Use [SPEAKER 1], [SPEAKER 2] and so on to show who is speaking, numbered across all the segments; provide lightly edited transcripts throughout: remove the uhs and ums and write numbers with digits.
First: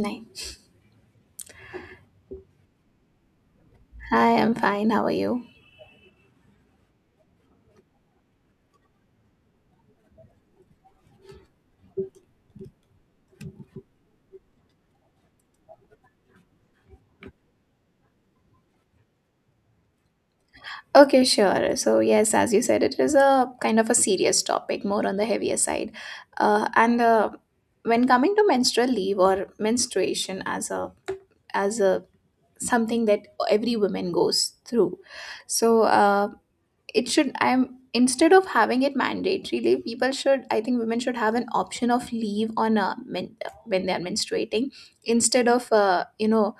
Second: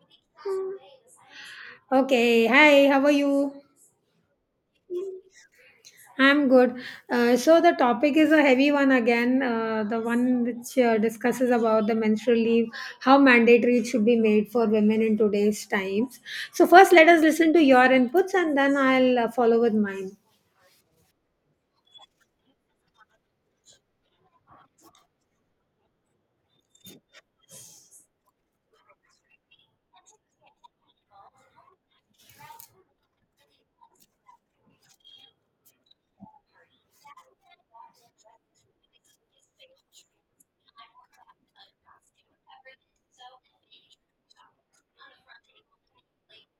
[SPEAKER 1] Nine.
[SPEAKER 2] Okay, hi, how are you?
[SPEAKER 1] Hi, I'm fine. How are you?
[SPEAKER 2] I'm good. So the topic is a heavy one again, the one which discusses about the menstrual leave, how mandatory it should be made for women in today's times. So first, let us listen to your inputs, and then I'll follow with mine.
[SPEAKER 1] Okay, sure. So, yes, as you said, it is a kind of a serious topic, more on the heavier side. And when coming to menstrual leave or menstruation as a as a something that every woman goes through, so it should. I'm instead of having it mandatory leave, people should. I think women should have an option of leave on a men, when they are menstruating instead of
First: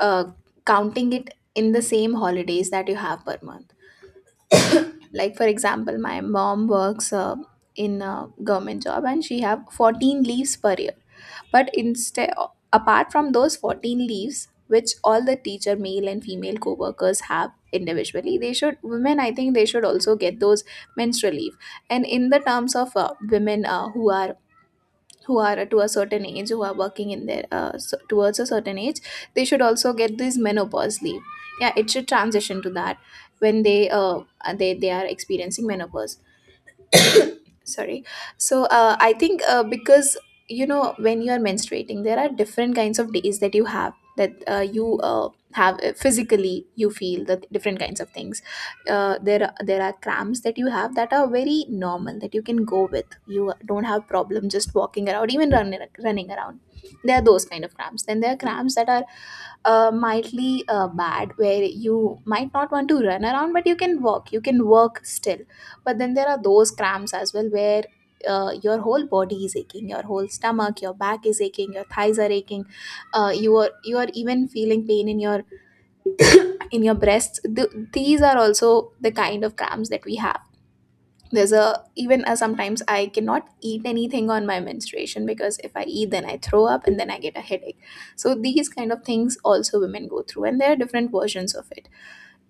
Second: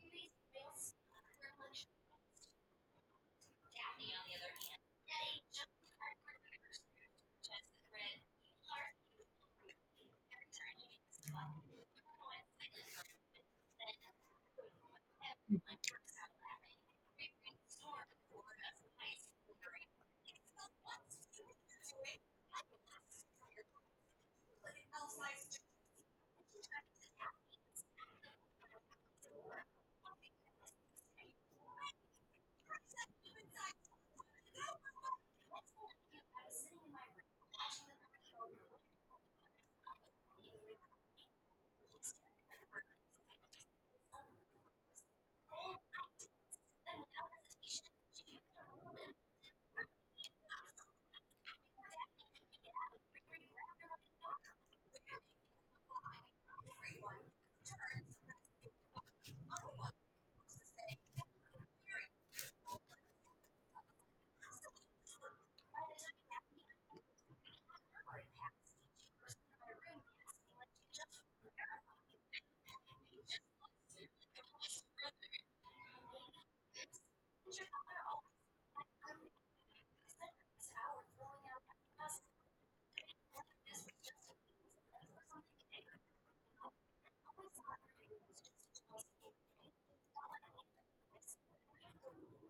[SPEAKER 1] uh, counting it in the same holidays that you have per month, like for example my mom works in a government job and she have 14 leaves per year, but instead, apart from those 14 leaves which all the teacher male and female co-workers have individually, they should, women, I think they should also get those menstrual leave. And in the terms of women who are to a certain age, who are working in their so, towards a certain age, they should also get this menopause leave. Yeah, it should transition to that when they they are experiencing menopause. Sorry. So I think because, you know, when you are menstruating there are different kinds of days that you have, that you have physically, you feel the different kinds of things. There are cramps that you have that are very normal, that you can go with, you don't have problem just walking around, even running around. There are those kind of cramps. Then there are cramps that are mildly bad, where you might not want to run around, but you can walk, you can work still. But then there are those cramps as well where your whole body is aching, your whole stomach, your back is aching, your thighs are aching. You are even feeling pain in your breasts. These are also the kind of cramps that we have. There's a, even sometimes I cannot eat anything on my menstruation, because if I eat then I throw up and then I get a headache. So these kind of things also women go through, and there are different versions of it.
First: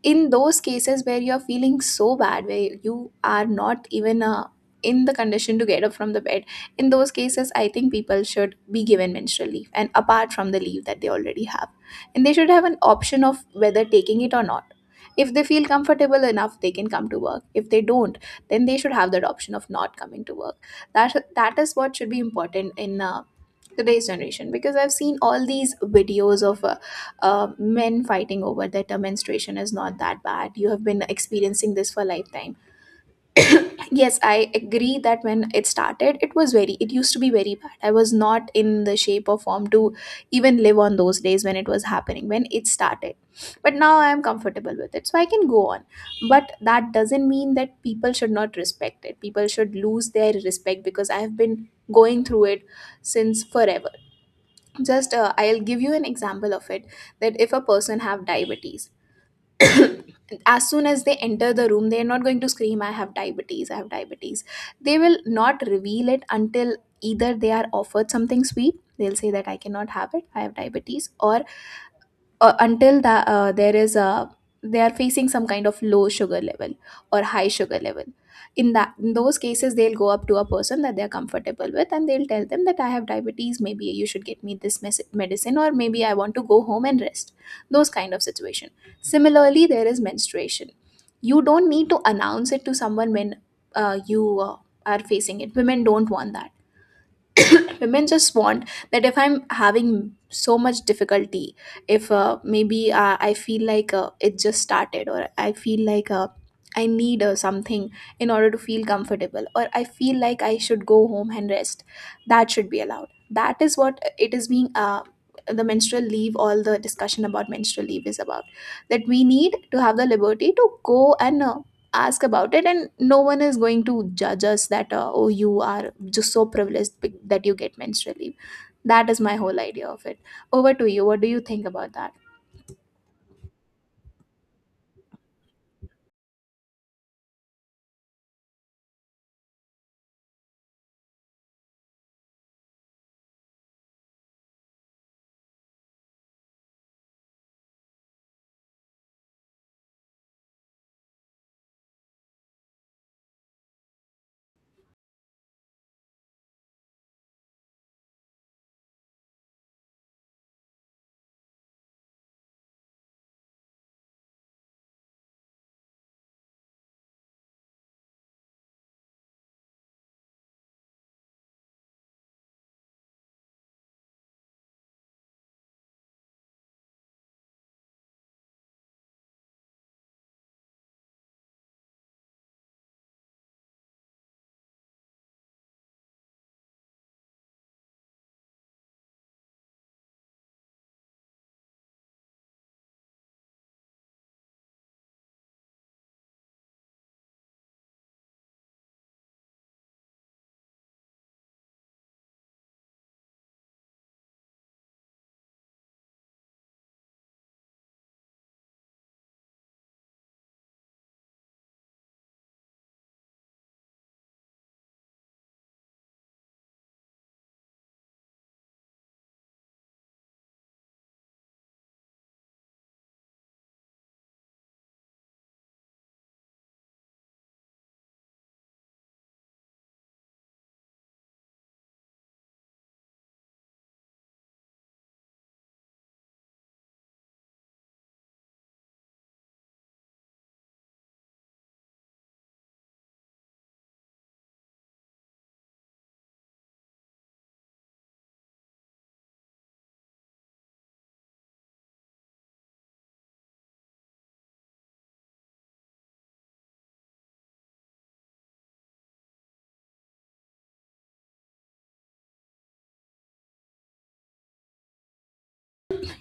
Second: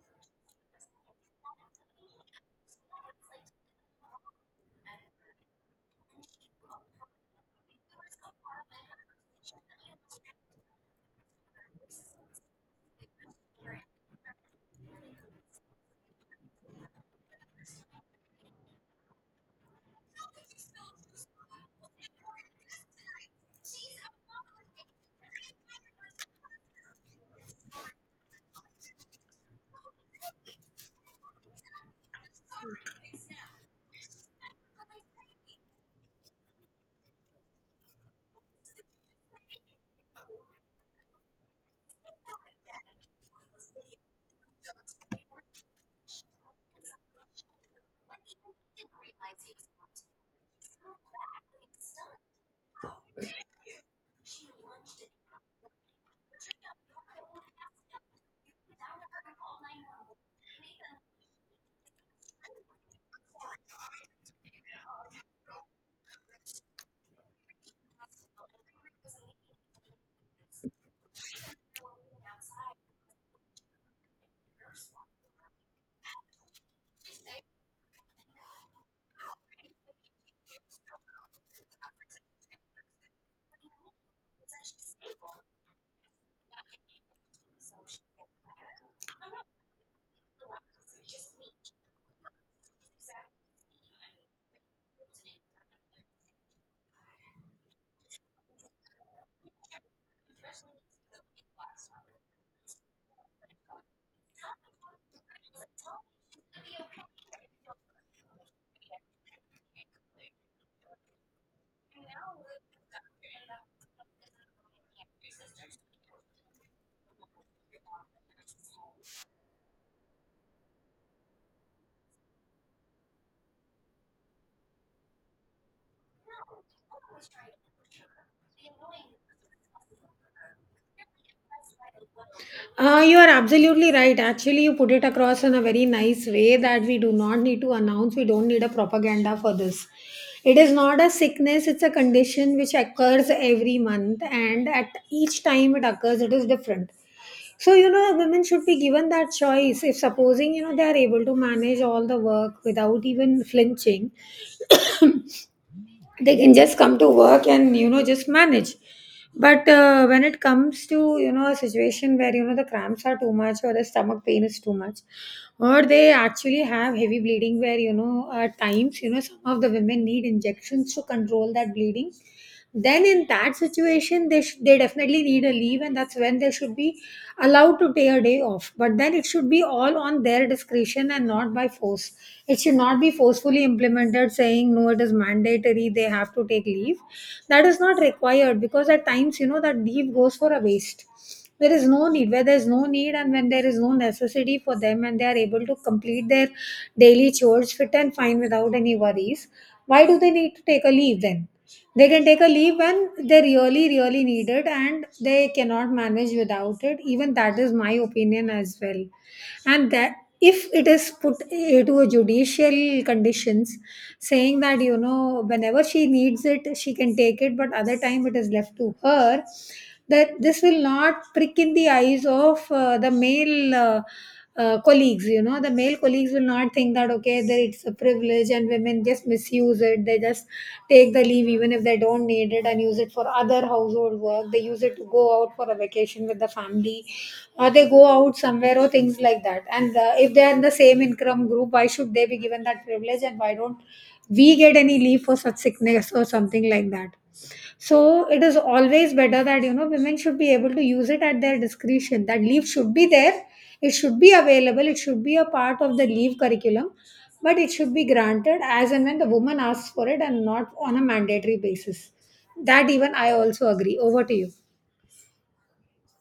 [SPEAKER 1] In those cases where you're feeling so bad, where you are not even in the condition to get up from the bed, in those cases I think people should be given menstrual leave, and apart from the leave that they already have. And they should have an option of whether taking it or not. If they feel comfortable enough they can come to work. If they don't, then they should have that option of not coming to work. That is what should be important in today's generation, because I've seen all these videos of men fighting over that menstruation is not that bad, you have been experiencing this for a lifetime. Yes, I agree that when it started it was very, it used to be very bad, I was not in the shape or form to even live on those days when it was happening, when it started. But now I am comfortable with it, so I can go on. But that doesn't mean that people should not respect it, people should lose their respect because I have been going through it since forever. Just I'll give you an example of it. That if a person have diabetes, as soon as they enter the room they're not going to scream I have diabetes, I have diabetes. They will not reveal it until either they are offered something sweet, they'll say that I cannot have it, I have diabetes, or until that there is a, they are facing some kind of low sugar level or high sugar level. In that, in those cases, they'll go up to a person that they're comfortable with, and they'll tell them that I have diabetes, maybe you should get me this medicine, or maybe I want to go home and rest. Those kind of situation. Similarly, there is menstruation. You don't need to announce it to someone when you are facing it. Women don't want that. Women just want that, if I'm having so much difficulty, if maybe I feel like it just started, or I feel like I need something in order to feel comfortable, or I feel like I should go home and rest, that should be allowed. That is what it is being the menstrual leave. All the discussion about menstrual leave is about that we need to have the liberty to go and ask about it, and no one is going to judge us that oh, you are just so privileged, that you get menstrual leave. That is my whole idea of it. Over to you, what do you think about that?
[SPEAKER 2] You are absolutely right. Actually, you put it across in a very nice way that we do not need to announce, we don't need a propaganda for this. It is not a sickness, it's a condition which occurs every month, and at each time it occurs, it is different. So, you know, women should be given that choice. If supposing, you know, they are able to manage all the work without even flinching, they can just come to work and, you know, just manage. But when it comes to, you know, a situation where, you know, the cramps are too much or the stomach pain is too much, or they actually have heavy bleeding where, you know, at times, you know, some of the women need injections to control that bleeding, then in that situation they definitely need a leave, and that's when they should be allowed to take a day off. But then it should be all on their discretion and not by force. It should not be forcefully implemented saying no it is mandatory, they have to take leave. That is not required, because at times, you know, that leave goes for a waste. There is no need, where there is no need and when there is no necessity for them and they are able to complete their daily chores fit and fine without any worries, why do they need to take a leave then? They can take a leave when they really really need it and they cannot manage without it. Even that is my opinion as well. And that, if it is put eh, to a judicial conditions, saying that, you know, whenever she needs it she can take it, but other time it is left to her, that this will not prick in the eyes of the male colleagues. You know, the male colleagues will not think that okay there it's a privilege and women just misuse it, they just take the leave even if they don't need it and use it for other household work, they use it to go out for a vacation with the family or they go out somewhere or things like that. And if they are in the same income group, why should they be given that privilege and why don't we get any leave for such sickness or something like that? So it is always better that, you know, women should be able to use it at their discretion. That leave should be there, it should be available, it should be a part of the leave curriculum, but it should be granted as and when the woman asks for it and not on a mandatory basis. That even I also agree. Over to you.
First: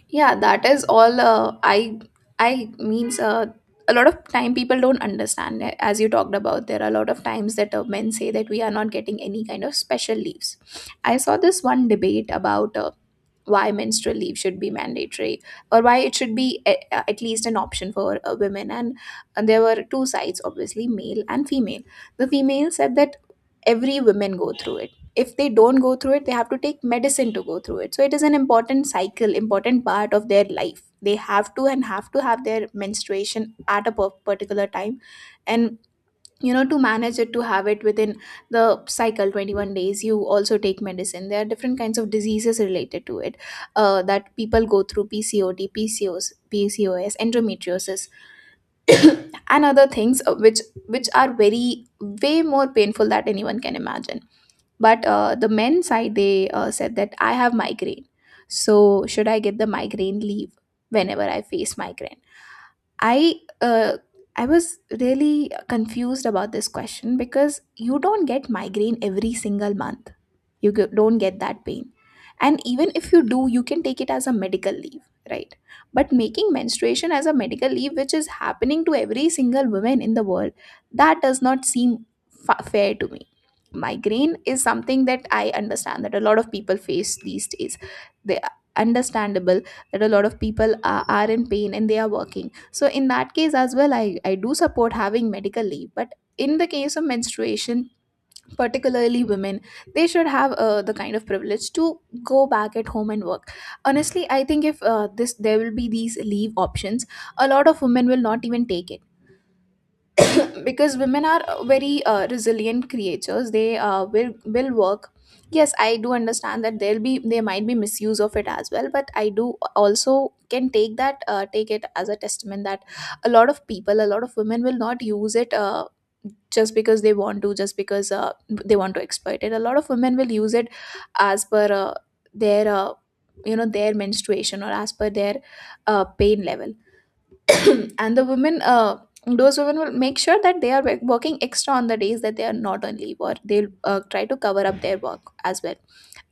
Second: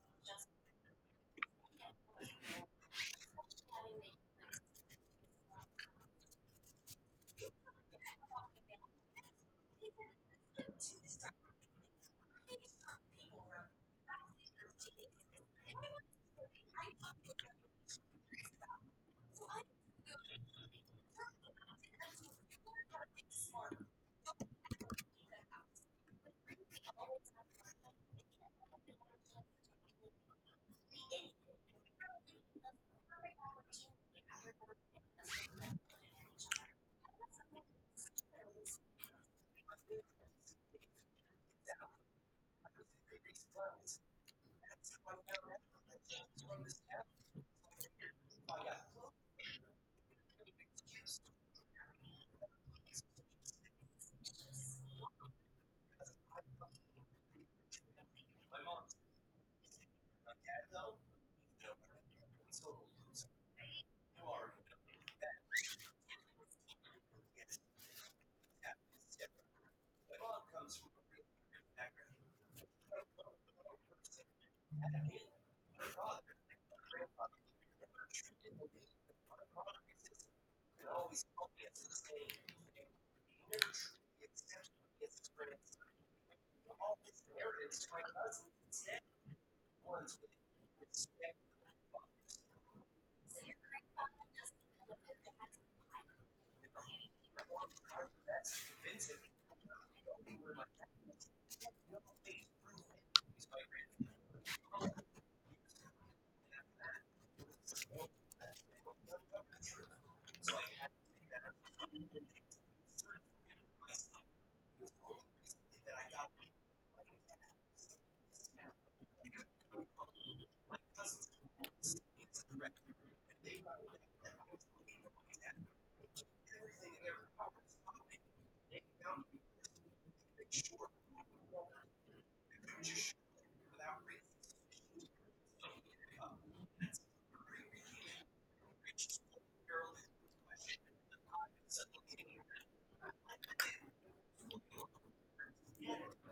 [SPEAKER 1] Yeah, that is all, I means, a lot of time people don't understand, as you talked about. There are a lot of times that men say that we are not getting any kind of special leaves. I saw this one debate about why menstrual leave should be mandatory, or why it should be a, at least an option for women, and there were two sides, obviously male and female. The female said that every women go through it, if they don't go through it they have to take medicine to go through it, so it is an important cycle, important part of their life. They have to, and have to have their menstruation at a particular time. And, you know, to manage it, to have it within the cycle 21 days, you also take medicine. There are different kinds of diseases related to it that people go through, pcod, pcos, pcos, endometriosis and other things, which are very, way more painful that anyone can imagine. But the men side, they said that I have migraine, so should I get the migraine leave whenever I face migraine. I uh, I was really confused about this question because you don't get migraine every single month, you don't get that pain, and even if you do you can take it as a medical leave, right? But making menstruation as a medical leave, which is happening to every single woman in the world, that does not seem fair to me. Migraine is something that I understand that a lot of people face these days, they are understandable, that a lot of people are in pain and they are working, so in that case as well, I do support having medical leave. But in the case of menstruation, particularly women, they should have the kind of privilege to go back at home and work. Honestly, I think if this, there will be these leave options, a lot of women will not even take it. Because women are very resilient creatures, they will work. Yes, I do understand that there might be misuse of it as well, but I do also can take that, take it as a testament that a lot of people, a lot of women will not use it, just because they want to, just because they want to exploit it. A lot of women will use it as per their you know, their menstruation, or as per their pain level. And the women, those women will make sure that they are working extra on the days that they are not on leave, or they'll try to cover up their work. As well,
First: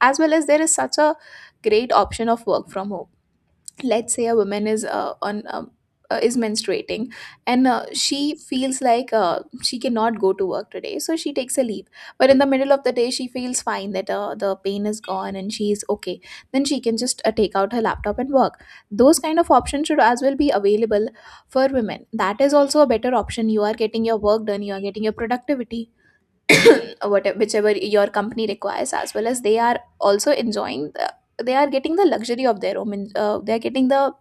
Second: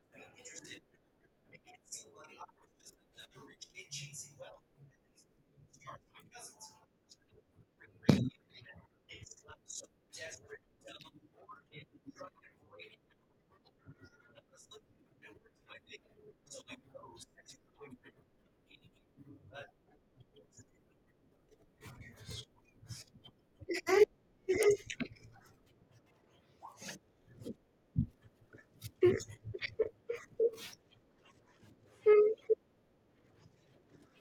[SPEAKER 1] as well as there is such a great option of work from home. Let's say a woman is on is menstruating, and she feels like she cannot go to work today, so she takes a leave. But in the middle of the day she feels fine, that the pain is gone and she is okay. Then she can just take out her laptop and work. Those kind of options should as well be available for women. That is also a better option, you are getting your work done, you are getting your productivity, whatever whichever your company requires, as well as they are also enjoying the, they are getting the luxury of their own, they are getting the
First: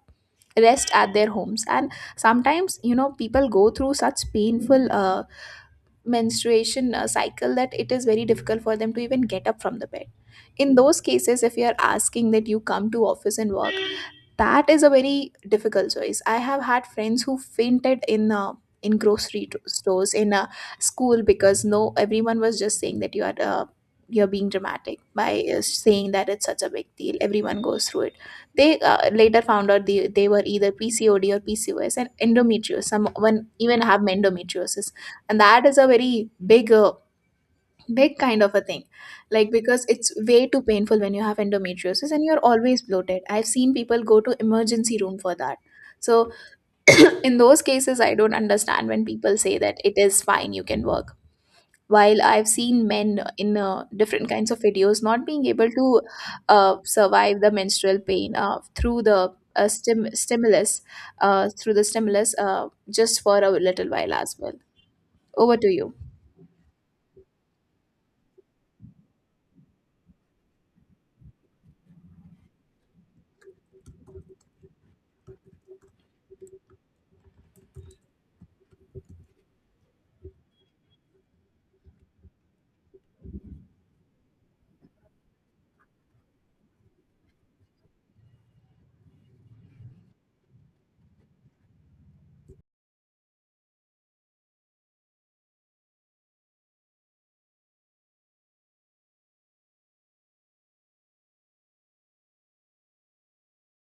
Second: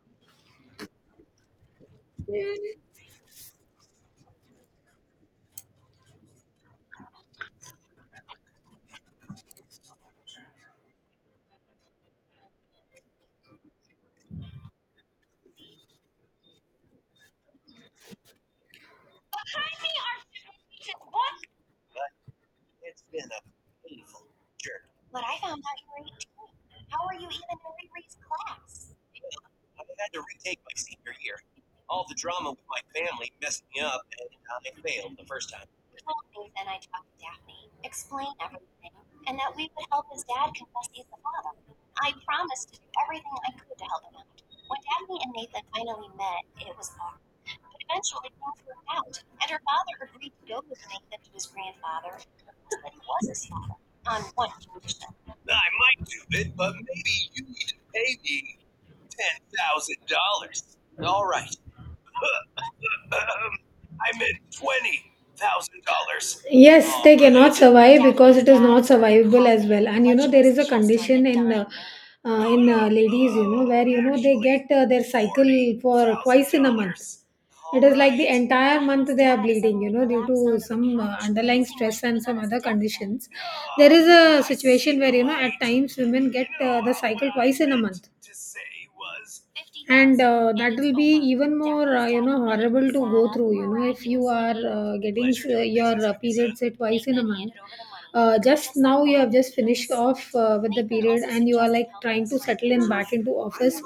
[SPEAKER 1] rest at their homes. And sometimes, you know, people go through such painful menstruation cycle, that it is very difficult for them to even get up from the bed. In those cases, if you are asking that you come to office and work, that is a very difficult choice. I have had friends who fainted in, in grocery stores, in School, because no, everyone was just saying that you are you're being dramatic by saying that it's such a big deal, everyone goes through it. They later found out they were either PCOD or PCOS and endometriosis, someone even have endometriosis. And that is a very big big kind of a thing, like, because it's way too painful when you have endometriosis and you're always bloated. I've seen people go to emergency room for that. So in those cases, I don't understand when people say that it is fine, you can work, while I've seen men in different kinds of videos not being able to survive the menstrual pain through the stimulus through the stimulus just for a little while as well. Over to you.
[SPEAKER 2] Yes, they cannot survive because it is not survivable as well. And you know, there is a condition in ladies, you know, where, you know, they get their cycle for twice in a month. It is like the entire month they are bleeding, you know, due to some underlying stress and some other conditions. There is a situation where, you know, at times women get the cycle twice in a month, and that will be even more you know horrible to go through. You know, if you are getting your periods say twice in a month, just now you have just finished off with the period and you are like trying to settle in back into office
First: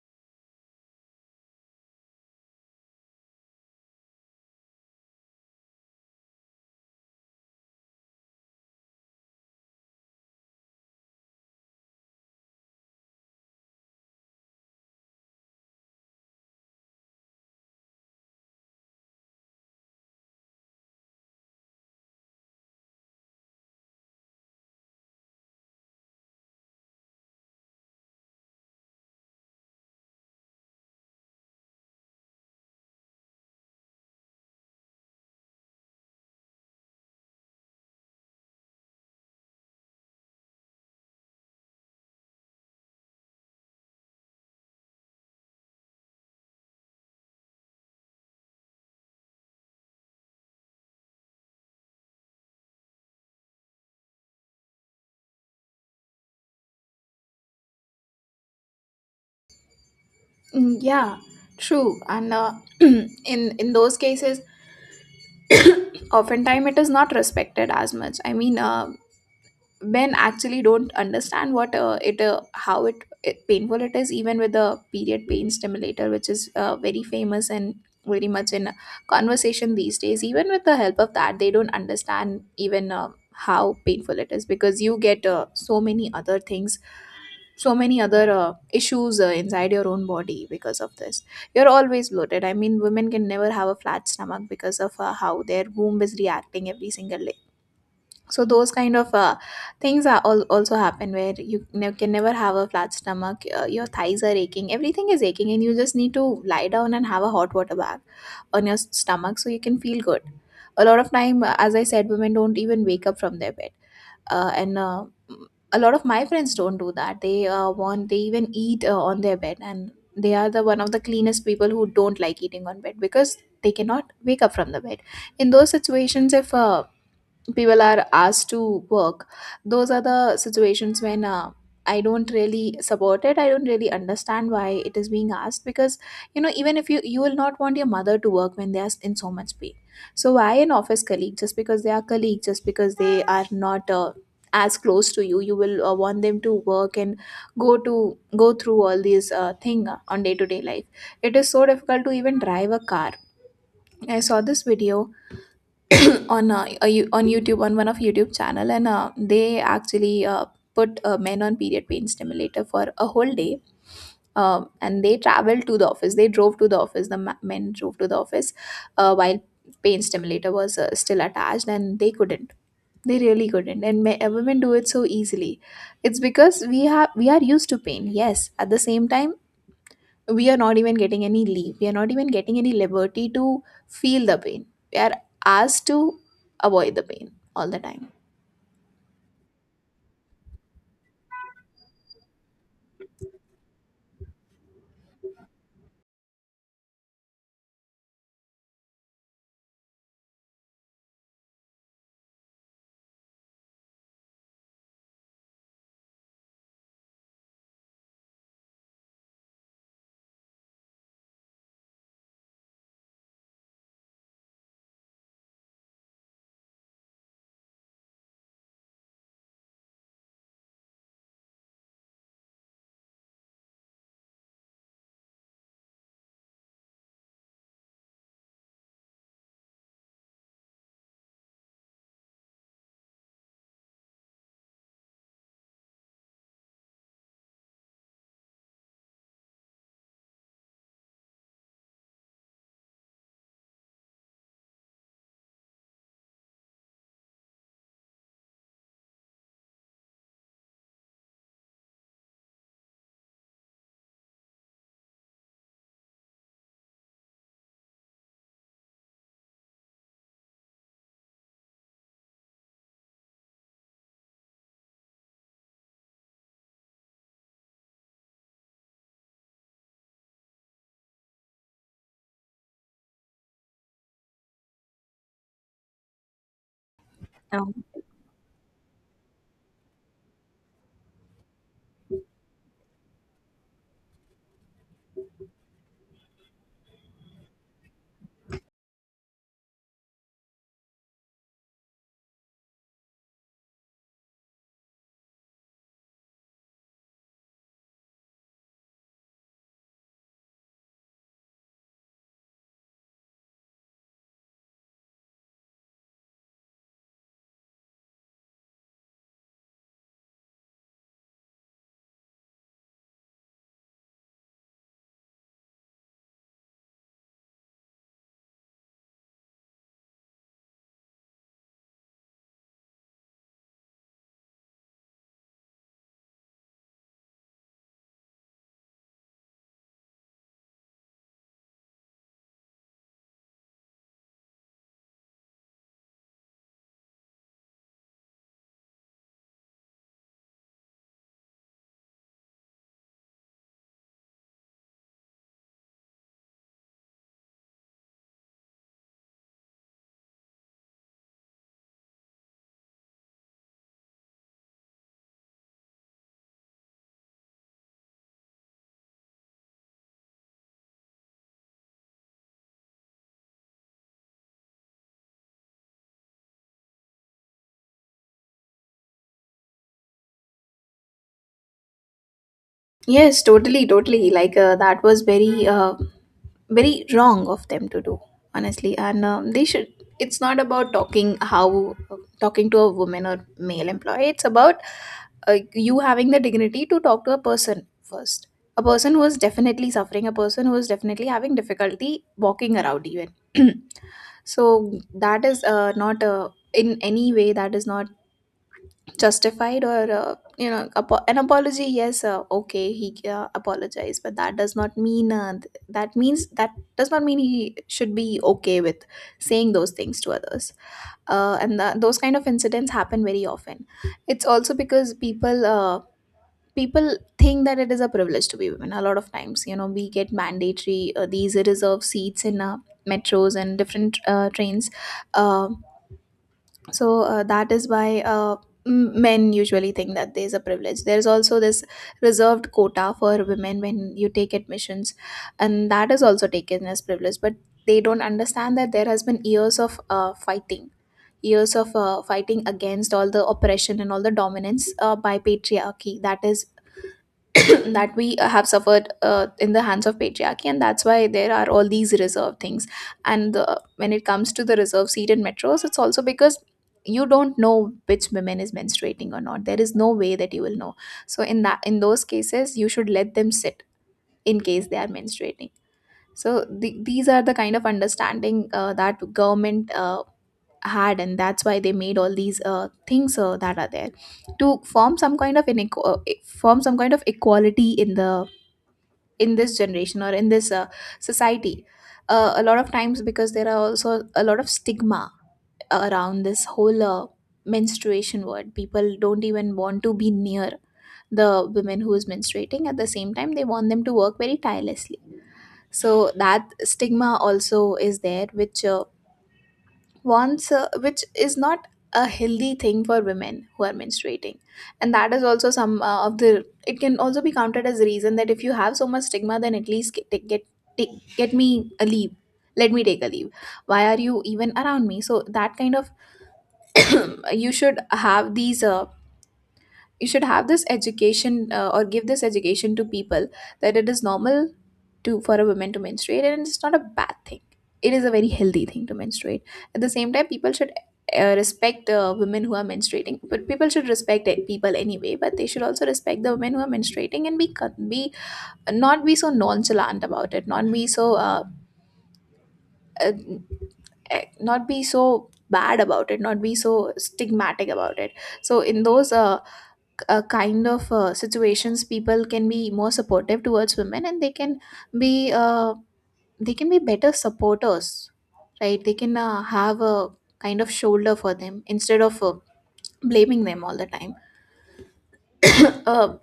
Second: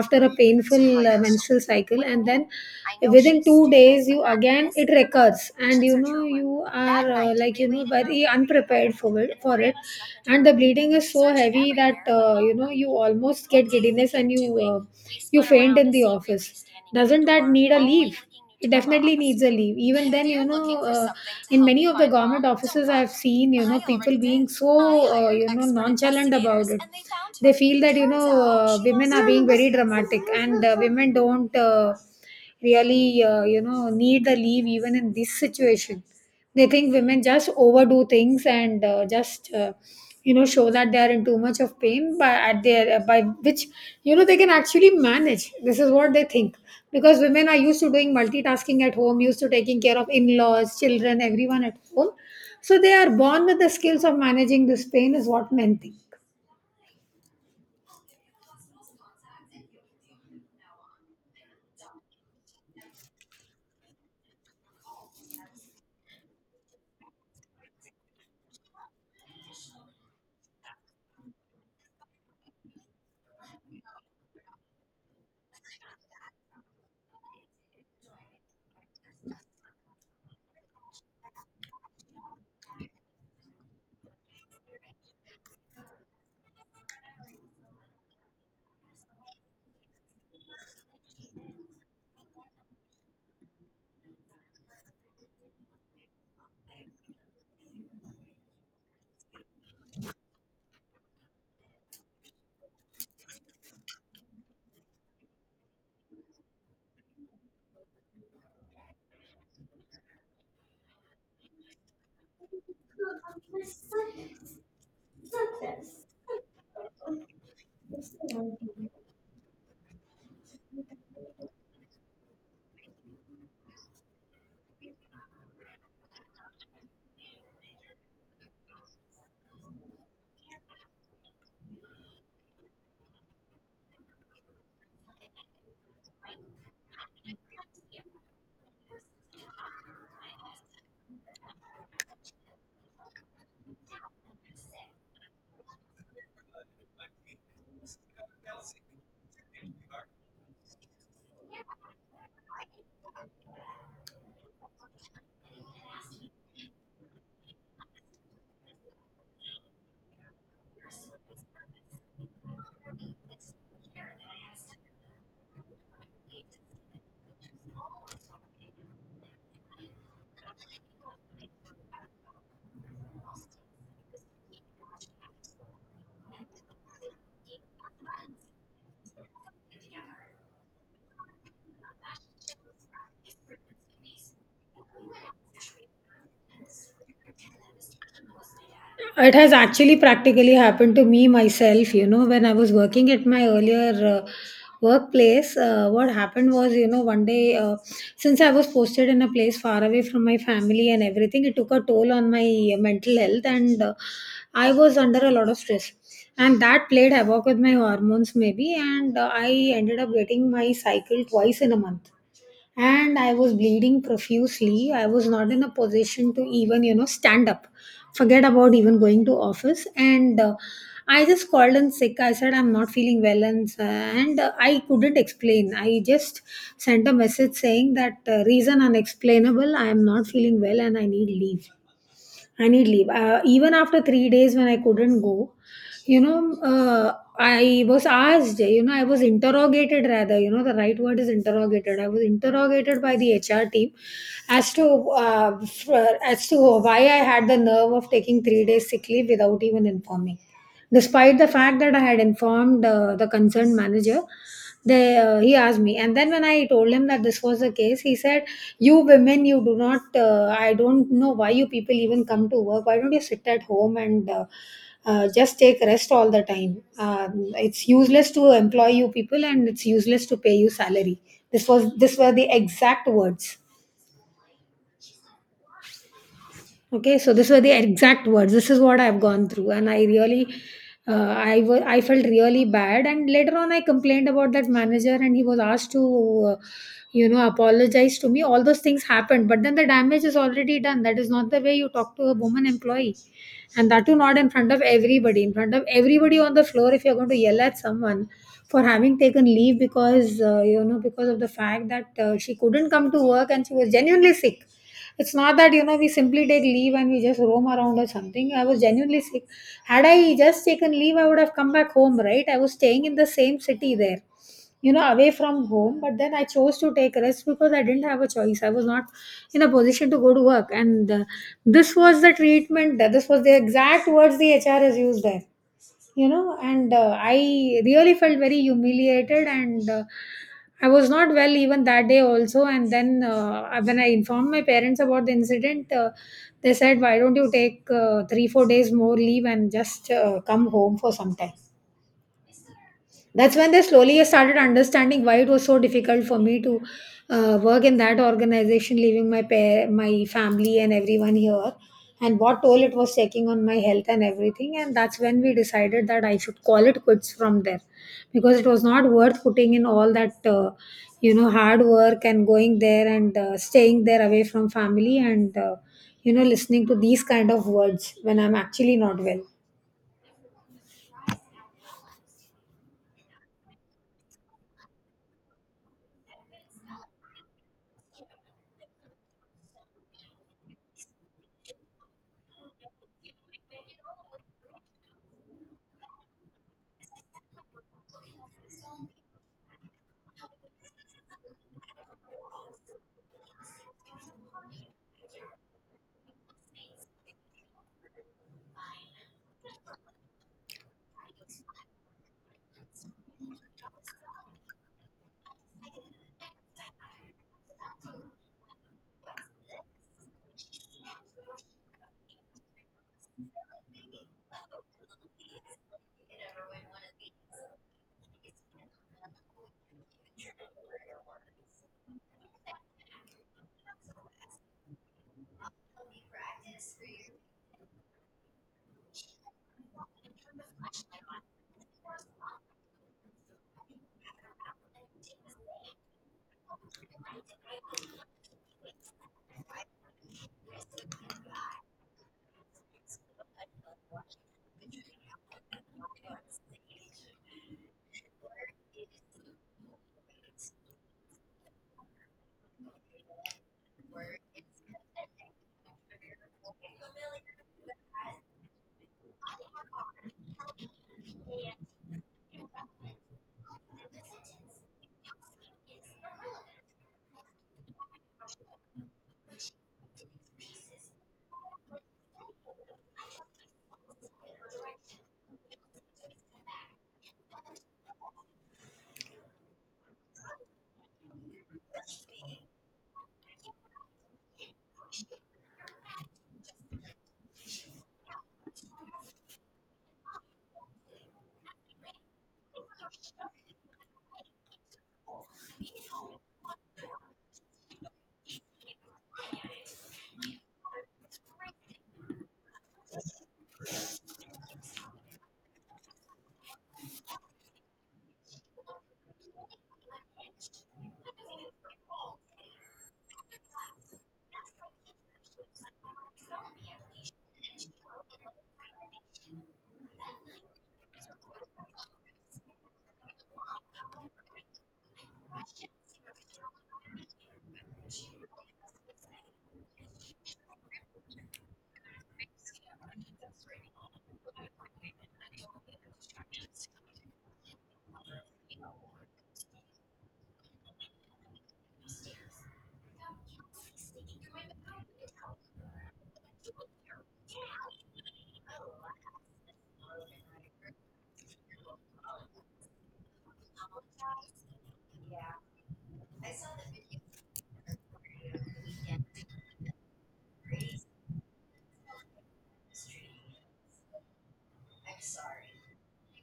[SPEAKER 2] after a painful menstrual cycle, and then within 2 days you again it recurs, and you know you are like, you know, very unprepared for it, and the bleeding is so heavy that you know you almost get giddiness and you faint in the office. Doesn't that need a leave? It definitely needs a leave. Even then, you know, in many of the government offices I've seen, you know, people being so you know nonchalant about it. They feel that, you know, women are being very dramatic, and women don't really you know need the leave even in this situation. They think women just overdo things and just you know show that they are in too much of pain by at their by which, you know, they can actually manage. This is what they think, because women are used to doing multitasking at home, used to taking care of in-laws, children, everyone at home, so they are born with the skills of managing this pain, is what men think.
[SPEAKER 1] Yeah, true. And in those cases, oftentimes it is not respected as much. I mean, men actually don't understand what it how it painful it is, even with the period pain stimulator, which is very famous and very much in conversation these days. Even with the help of that, they don't understand even how painful it is, because you get so many other things, so many other issues inside your own body because of this. You're always bloated. I mean, women can never have a flat stomach because of how their womb is reacting every single day. So those kind of things are all also happen where you can never have a flat stomach, your thighs are aching, everything is aching, and you just need to lie down and have a hot water bath on your stomach, so you can feel good. A lot of time, as I said, women don't even wake up from their bed, uh, and uh, m- a lot of my friends don't do that. They want they even eat on their bed, and they are the one of the cleanest people who don't like eating on bed, because they cannot wake up from the bed. In those situations, if people are asked to work, those are the situations when, I don't really support it, I don't really understand why it is being asked, because you know, even if you will not want your mother to work when they are in so much pain, so why an office colleague, just because they are colleagues, just because they are not as close to you, you will want them to work and go to go through all these thing on day to day life. It is so difficult to even drive a car. I saw this video on on YouTube, on one of YouTube channel, and they actually put men on period pain stimulator for a whole day. And they traveled to the office. They drove to the office. The men drove to the office while pain stimulator was still attached, and they couldn't. They really couldn't. And women do it so easily. It's because we are used to pain. Yes. At the same time, we are not even getting any leave, we are not even getting any liberty to feel the pain, we are asked to avoid the pain all the time.
[SPEAKER 2] It has actually practically happened to me myself. You know, when I was working at my earlier workplace, what happened was, you know, one day, since I was posted in a place far away from my family and everything, it took a toll on my mental health, and I was under a lot of stress. And that played havoc with my hormones, maybe, and I ended up getting my cycle twice in a month, and I was bleeding profusely. I was not in a position to even, you know, stand up. Forget about even going to office. And I just called in sick. I said I'm not feeling well, and I couldn't explain. I just sent a message saying that reason unexplainable. I am not feeling well, and I need leave. I need leave. Even after 3 days when I couldn't go, you know, I was asked, you know, I was interrogated rather. You know, the right word is interrogated. I was interrogated by the HR team as to as to why I had the nerve of taking 3 days sick leave without even informing. Despite the fact that I had informed the concerned manager, they he asked me, and then when I told him that this was the case, he said, "You women, you do not. I don't know why you people even come to work. Why don't you sit at home and?" Just take rest all the time. It's useless to employ you people, and it's useless to pay you salary. This were the exact words. Okay, so these were the
[SPEAKER 1] Um,
[SPEAKER 2] exact words. This is what I've gone through, and I really, I felt really bad. And later on, I complained about that manager, and he was asked to, uh, you know, apologize to me. All those things happened, but then the damage is already done. That is not the way you talk to a woman employee, and that too not in front of everybody, in front of everybody on the floor. If you're going to yell at someone for having taken leave because, you know, because of the fact that she couldn't come to work and she was genuinely sick. It's not that, you know, we simply take leave and we just roam around or something. I was genuinely sick. Had I just taken leave I would have come back home, right? I was staying in the same city there, you know, away from home, but then I chose to take rest because I didn't have a choice. I was not in a position to go to work, and this was the treatment that, this was the exact words the HR has used there, you know. And I really felt very humiliated, and I was not well even that day also. And then when I informed my parents about the incident, they said why don't you take 3 4 days more leave and just come home for some time. That's when they slowly started understanding why it was so difficult for me to work in that organization, leaving my pair, my family, and everyone here, and what toll it was taking on my health and everything. And that's when we decided that I should call it quits from there, because it was not worth putting in all that, you know, hard work and going there and staying there away from family, and, you know, listening to these kind of words when I'm actually not well.
[SPEAKER 1] yes, totally, totally, like, that was very very wrong of them to do honestly. And they should, it's not about talking how, talking to a woman or male employee, it's about you having the dignity to talk to a person first, a person who is definitely suffering, a person who is definitely having difficulty walking around even. So that is not in any way that is not justified. Or you know, an apology, yes, okay, he apologized, but that does not mean that means that does not mean he should be okay with saying those things to others. And those kind of incidents happen very often. It's also because people, people think that it is a privilege to be women. A lot of times, you know, we get mandatory these reserved seats in metros and different trains. Uh, so uh, that is why, men usually think that there is a privilege, there is also this reserved quota for women when you take admissions, and that is also taken as privilege. But they don't understand that there has been years of fighting, years of fighting against all the oppression and all the dominance by patriarchy, that is that we have suffered in the hands of patriarchy, and that's why there are all these reserve things. And when it comes to the reserve seat in metros, it's also because you don't know which women is menstruating or not, there is no way that you will know. So in that in those cases, you should let them sit in case they are menstruating. So these are the kind of understanding that government had, and that's why they made all these things that are there to form some kind of form some kind of equality in the in this generation, or in this society. A lot of times, because there are also a lot of stigma around this whole menstruation word, people don't even want to be near the women who is menstruating. At the same time, they want them to work very tirelessly. So that stigma also is there, which wants which is not a healthy thing for women who are menstruating. And that is also some of the, it can also be counted as a reason, that if you have so much stigma, then at least take, get me a leave, let me take a leave, why are you even around me? So that kind of you should have these you should have this education or give this education to people, that it is normal to for a woman to menstruate, and it's not a bad thing. It is a very healthy thing to menstruate. At the same time, people should respect women who are menstruating. But people should respect people anyway, but they should also respect the women who are menstruating, and be be, not be so nonchalant about it, not be so uh, not be so bad about it, not be so stigmatic about it. So in those kind of situations, people can be more supportive towards women, and they can be, they can be better supporters, right? They can have a kind of shoulder for them, instead of blaming them all the time. uh,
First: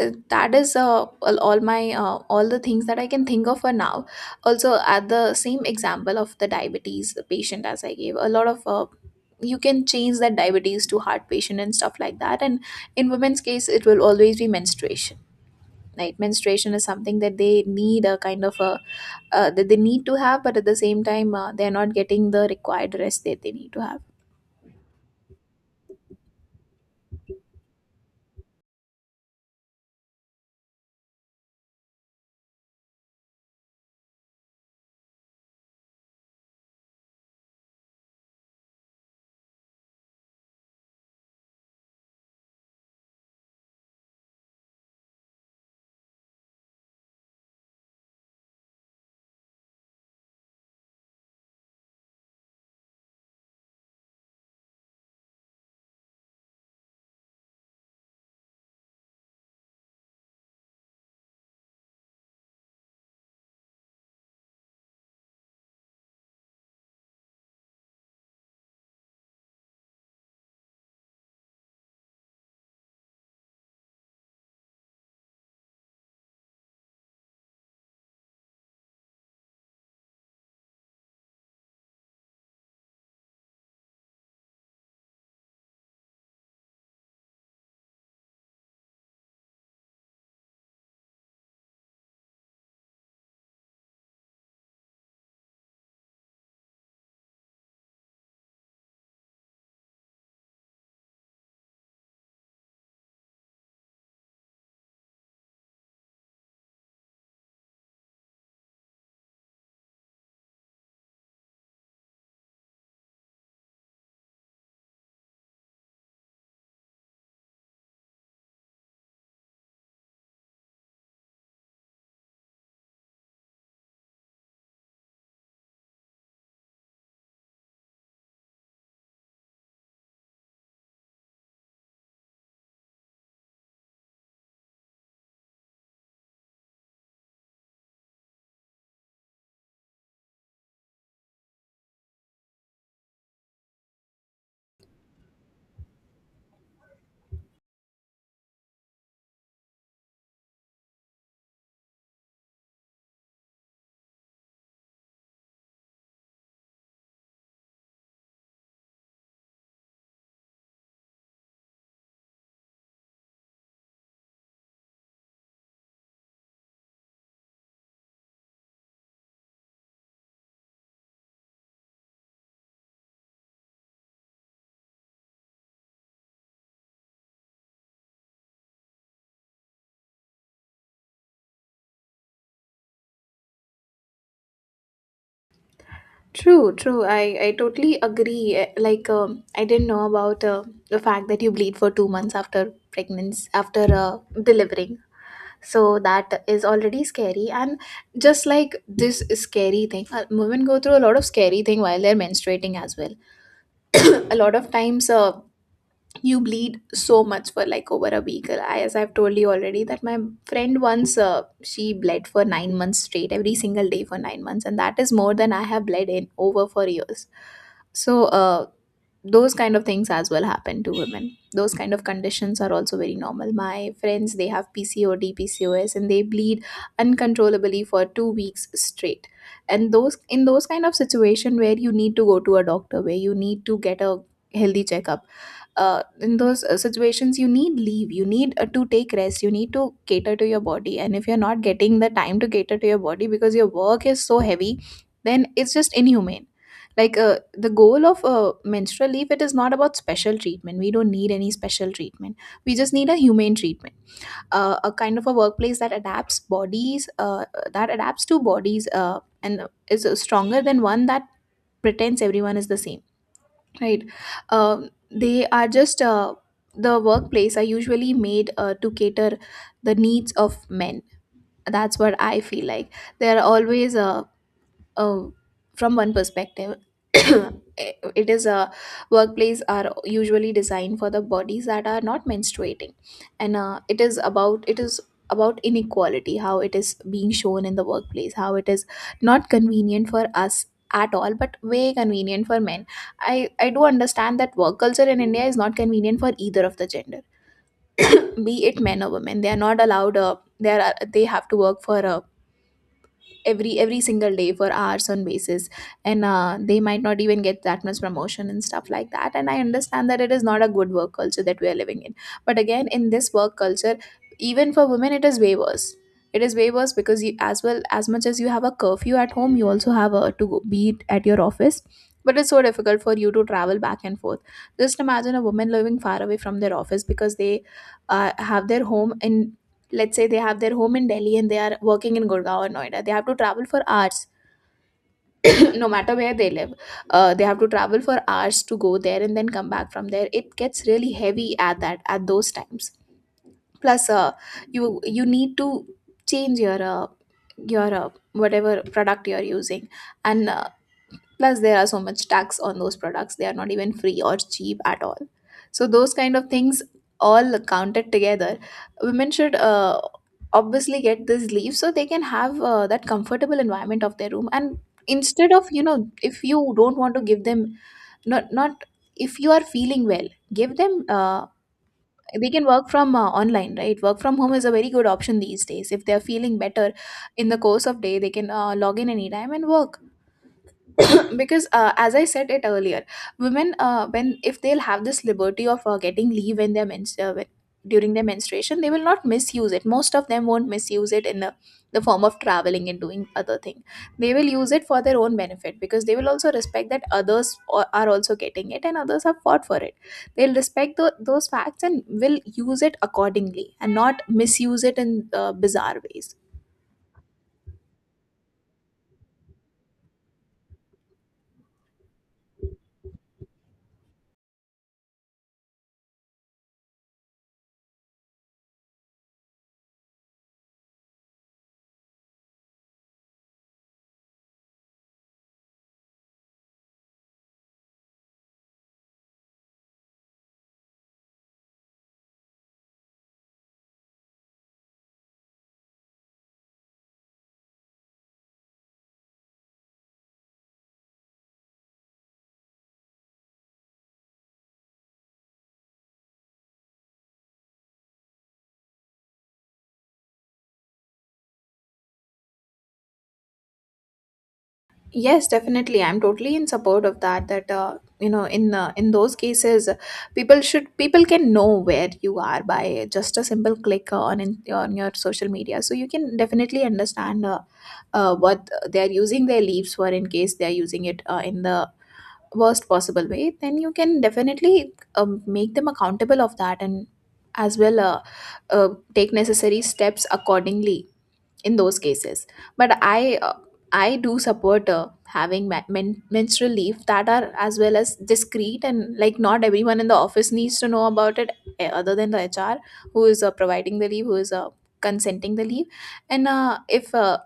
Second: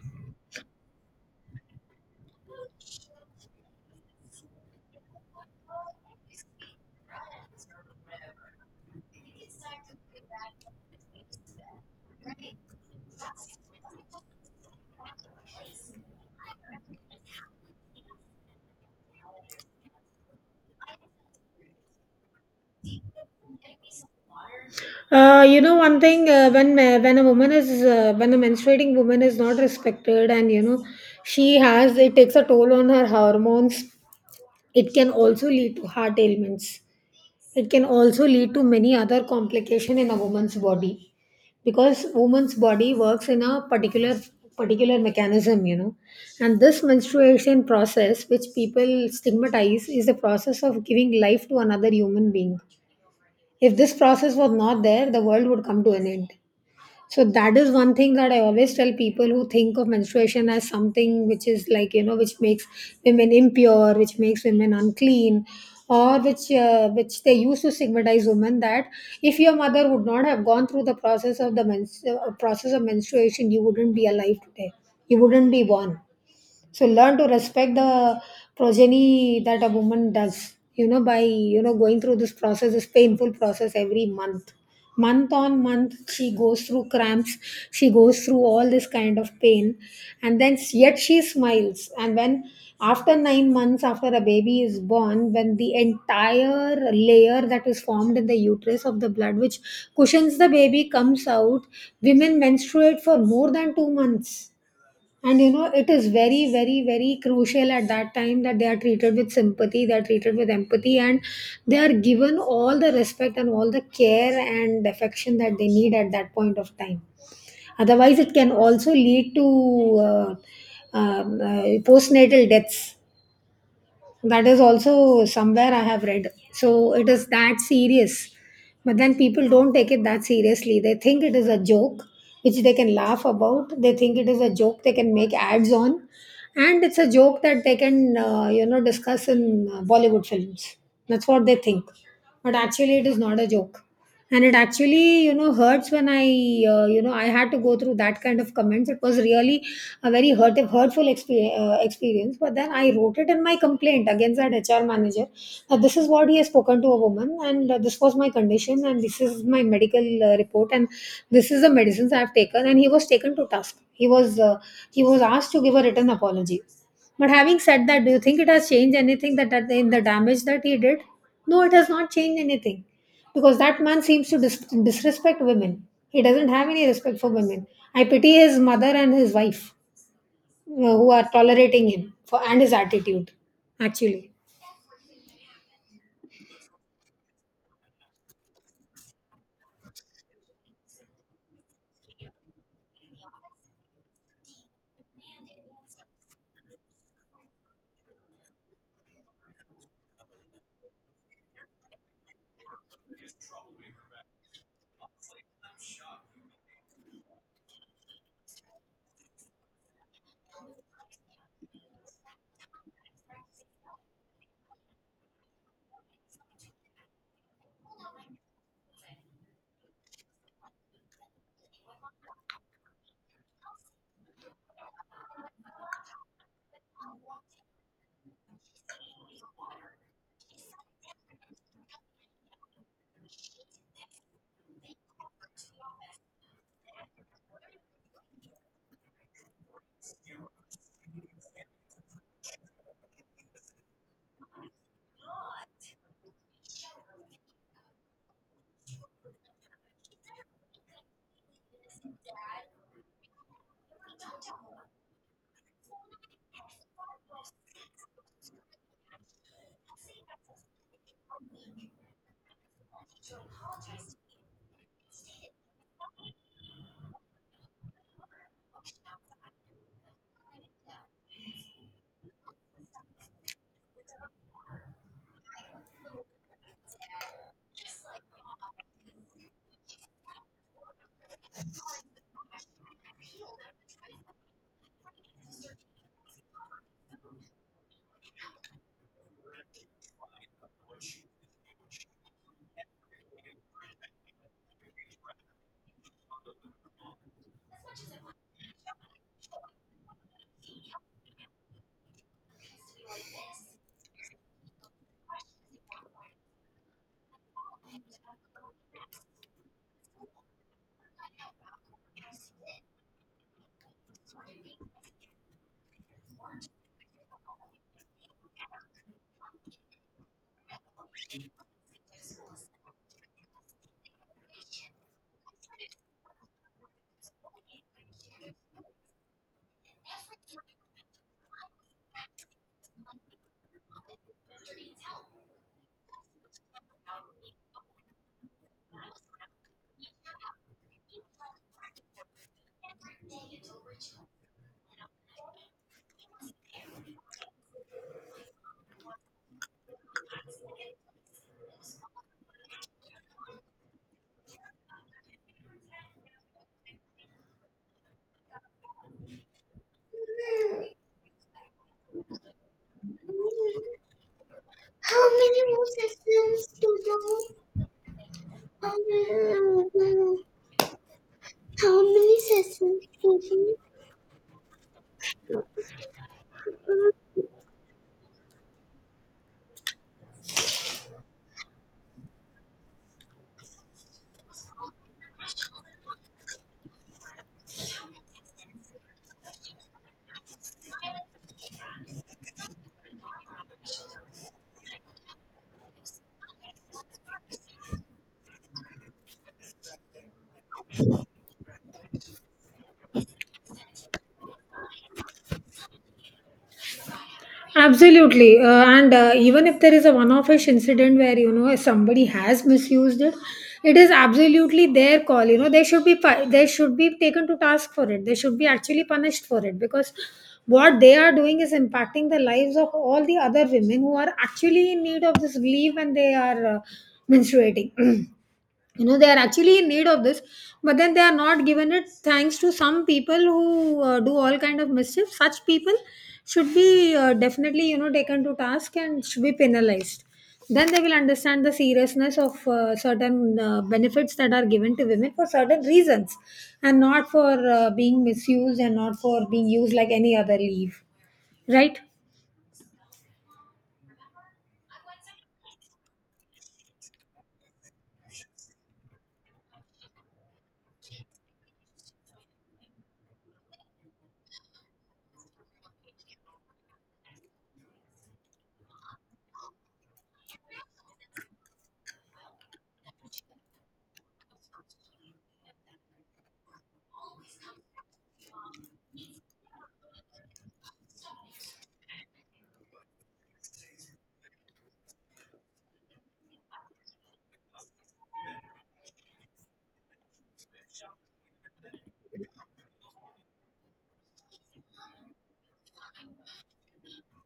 [SPEAKER 1] that is all my all the things that I can think of for now. Also, at the same example of the diabetes patient, as I gave, a lot of you can change that diabetes to heart patient and stuff like that. And in women's case, it will always be menstruation, right? Menstruation is something that they need a kind of a that they need to have, but at the same time, they're not getting the required rest that they need to have.
[SPEAKER 2] You know, one thing, when a woman is when a menstruating woman is not respected, and, you know, she has, it takes a toll on her hormones. It can also lead to heart ailments. It can also lead to many other complication in a woman's body, because woman's body works in a particular mechanism, you know, and this menstruation process, which people stigmatize, is the process of giving life to another human being. If this process was not there, the world would come to an end, so that is one thing that I always tell people who think of menstruation as something which is like, you know, which makes women impure, which makes women unclean, or which they used to stigmatize women, that if your mother would not have gone through the process of the process of menstruation, you wouldn't be alive today, you wouldn't be born, so learn to respect the progeny that a woman does, you know, by, you know, going through this process, this painful process every month. Month on month, she goes through cramps, she goes through all this kind of pain, and then yet she smiles. And when after 9 months, after a baby is born, when the entire layer that is formed in the uterus of the blood, which cushions the baby, comes out, women menstruate for more than 2 months, and you know, it is very, very, very crucial at that time that they are treated with sympathy, they are treated with empathy, and they are given all the respect and all the care and affection that they need at that point of time. Otherwise, it can also lead to um, uh, postnatal deaths. That is also somewhere I have read, so it is that serious. But then people don't take it that seriously. They think it is a joke which they can laugh about. They think it is a joke they can make ads on, and it's a joke that they can, you know, discuss in Bollywood films. That's what they think. But actually, it is not a joke, and it actually, you know, hurts when I you know, I had to go through that kind of comments. It was really a very hurtful experience, but then I wrote it in my complaint against that HR manager, that this is what he has spoken to a woman, and this was my condition, and this is my medical report, and this is the medicines I have taken. And he was taken to task. He was he was asked to give a written apology. But having said that, do you think it has changed anything, that, in the damage that he did? No, it has not changed anything, because that man seems to disrespect women. He doesn't have any respect for women. I pity his mother and his wife, who are tolerating him for and his attitude. Actually,
[SPEAKER 1] True, true. I totally agree. Like, I didn't know about the fact that you bleed for 2 months after pregnancy, after delivering. So that is already scary. And just like this scary thing, women go through a lot of scary thing while they're menstruating as well. A lot of times, you bleed so much for like over a week. As I've told you already, that my friend once, she bled for 9 months straight, every single day for 9 months, and that is more than I have bled in over for years. So those kind of things as well happen to women. Those kind of conditions are also very normal. My friends, they have PCOD, PCOS, and they bleed uncontrollably for 2 weeks straight. And those kind of situation where you need to go to a doctor, where you need to get a healthy checkup, in those situations you need leave, you need to take rest, you need to cater to your body. And if you're not getting the time to cater to your body because your work is so heavy, then it's just inhumane. Like, the goal of menstrual leave, it is not about special treatment. We don't need any special treatment, we just need a humane treatment. A kind of a workplace that adapts bodies, that adapts to bodies, and is stronger than one that pretends everyone is the same. Right. They are just, the workplace are usually made, to cater the needs of men. That's what I feel like. They are always uh, from one perspective, it is a workplace are usually designed for the bodies that are not menstruating. And it is about, it is about inequality, how it is being shown in the workplace, how it is not convenient for us at all, but way convenient for men. I do understand that work culture in India is not convenient for either of the gender. Be it men or women, they are not allowed, they have to work for a every single day for hours on basis. And they might not even get that much promotion and stuff like that, and I understand that it is not a good work culture that we are living in. But again, in this work culture, even for women it is way worse. It is way worse because you, as well, as much as you have a curfew at home, you also have a to go, be it at your office, but it's so difficult for you to travel back and forth. Just imagine a woman living far away from their office because they have their home in, let's say they have their home in Delhi, and they are working in Gurgaon or Noida, they have to travel for hours. No matter where they live, they have to travel for hours to go there and then come back from there. It gets really heavy at that at those times. Plus you need to change your whatever product you're using. And plus there are so much tax on those products, they are not even free or cheap at all. So those kind of things, all counted together, women should obviously get this leave so they can have, that comfortable environment of their room. And instead of, you know, if you don't want to give them, not not if you are feeling well, give them, they can work from online, right? Work from home is a very good option these days. If they are feeling better, in the course of day they can log in anytime and work. Because as I said it earlier, women, when, if they'll have this liberty of getting leave when they're when, during their menstruation, they will not misuse it. Most of them won't misuse it in the form of traveling and doing other thing. They will use it for their own benefit, because they will also respect that are also getting it and others have fought for it. They'll respect those facts and will use it accordingly and not misuse it in bizarre ways.
[SPEAKER 2] absolutely. And even if there is a one off incident where, you know, somebody has misused it, it is absolutely their call. You know, they should be, they should be taken to task for it. They should be actually punished for it, because what they are doing is impacting the lives of all the other women who are actually in need of this relief when they are menstruating. You know, they are actually in need of this, but then they are not given it thanks to some people who do all kind of mischief. Such people should be definitely, you know, taken to task and should be penalized. Then they will understand the seriousness of certain benefits that are given to women for certain reasons, and not for being misused, and not for being used like any other leave. Right.
[SPEAKER 1] Yes, definitely. I'm totally in support of that. That you know, in those cases, people can know where you are by just a simple click on your social media. So you can definitely understand what they are using their leaves for, in case they are using it in the worst possible way. Then you can definitely make them accountable of that and as well uh, take necessary steps accordingly in those cases. But I do support having menstrual leave that are as well as discreet, and like, not everyone in the office needs to know about it. Eh, other than the HR who is providing the leave, who is consenting the leave. And if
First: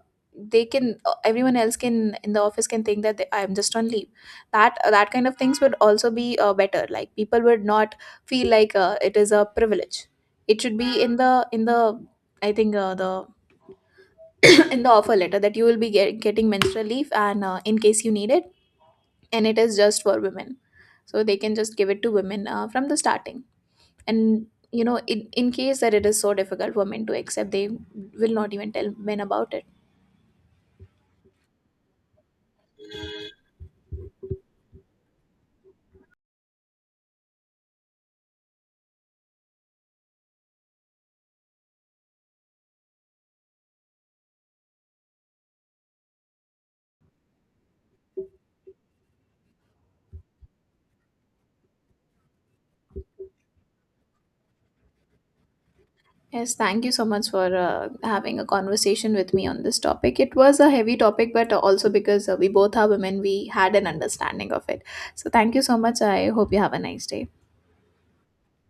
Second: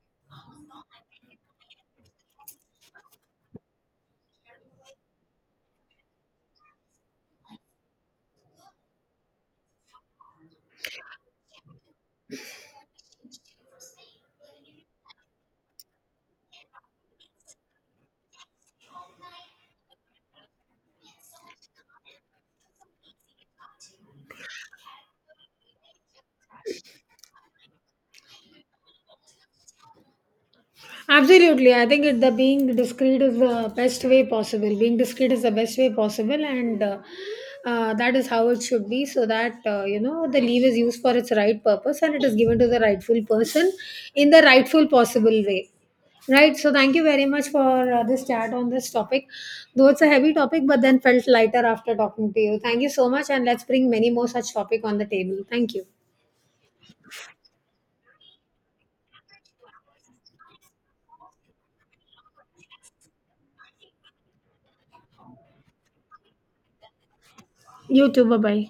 [SPEAKER 1] they can, everyone else can in the office can think that they, I'm just on leave. That that kind of things would also be better, like people would not feel like it is a privilege. It should be in the I think, the, in the offer letter that you will be getting menstrual leave, and in case you need it. And it is just for women, so they can just give it to women from the starting. And you know, in case that it is so difficult for men to accept, they will not even tell men about it.
[SPEAKER 2] Absolutely. I think it, the being discreet is the best way possible. Being discreet is the best way possible, and that is how it should be, so that you know, the leave is used for its right purpose and it is given to the rightful person in the rightful possible way. Right. So, thank you very much for this chat on this topic. Though it's a heavy topic, but then felt lighter after talking to you. Thank you so much, and let's bring many more such topic on the table. Thank you.
[SPEAKER 1] Yes, thank you so much for having a conversation with me on this topic. It was a heavy topic, but also because we both are women, we had an understanding of it. So thank you so much, I hope you have a nice day.
[SPEAKER 2] You too. Bye bye.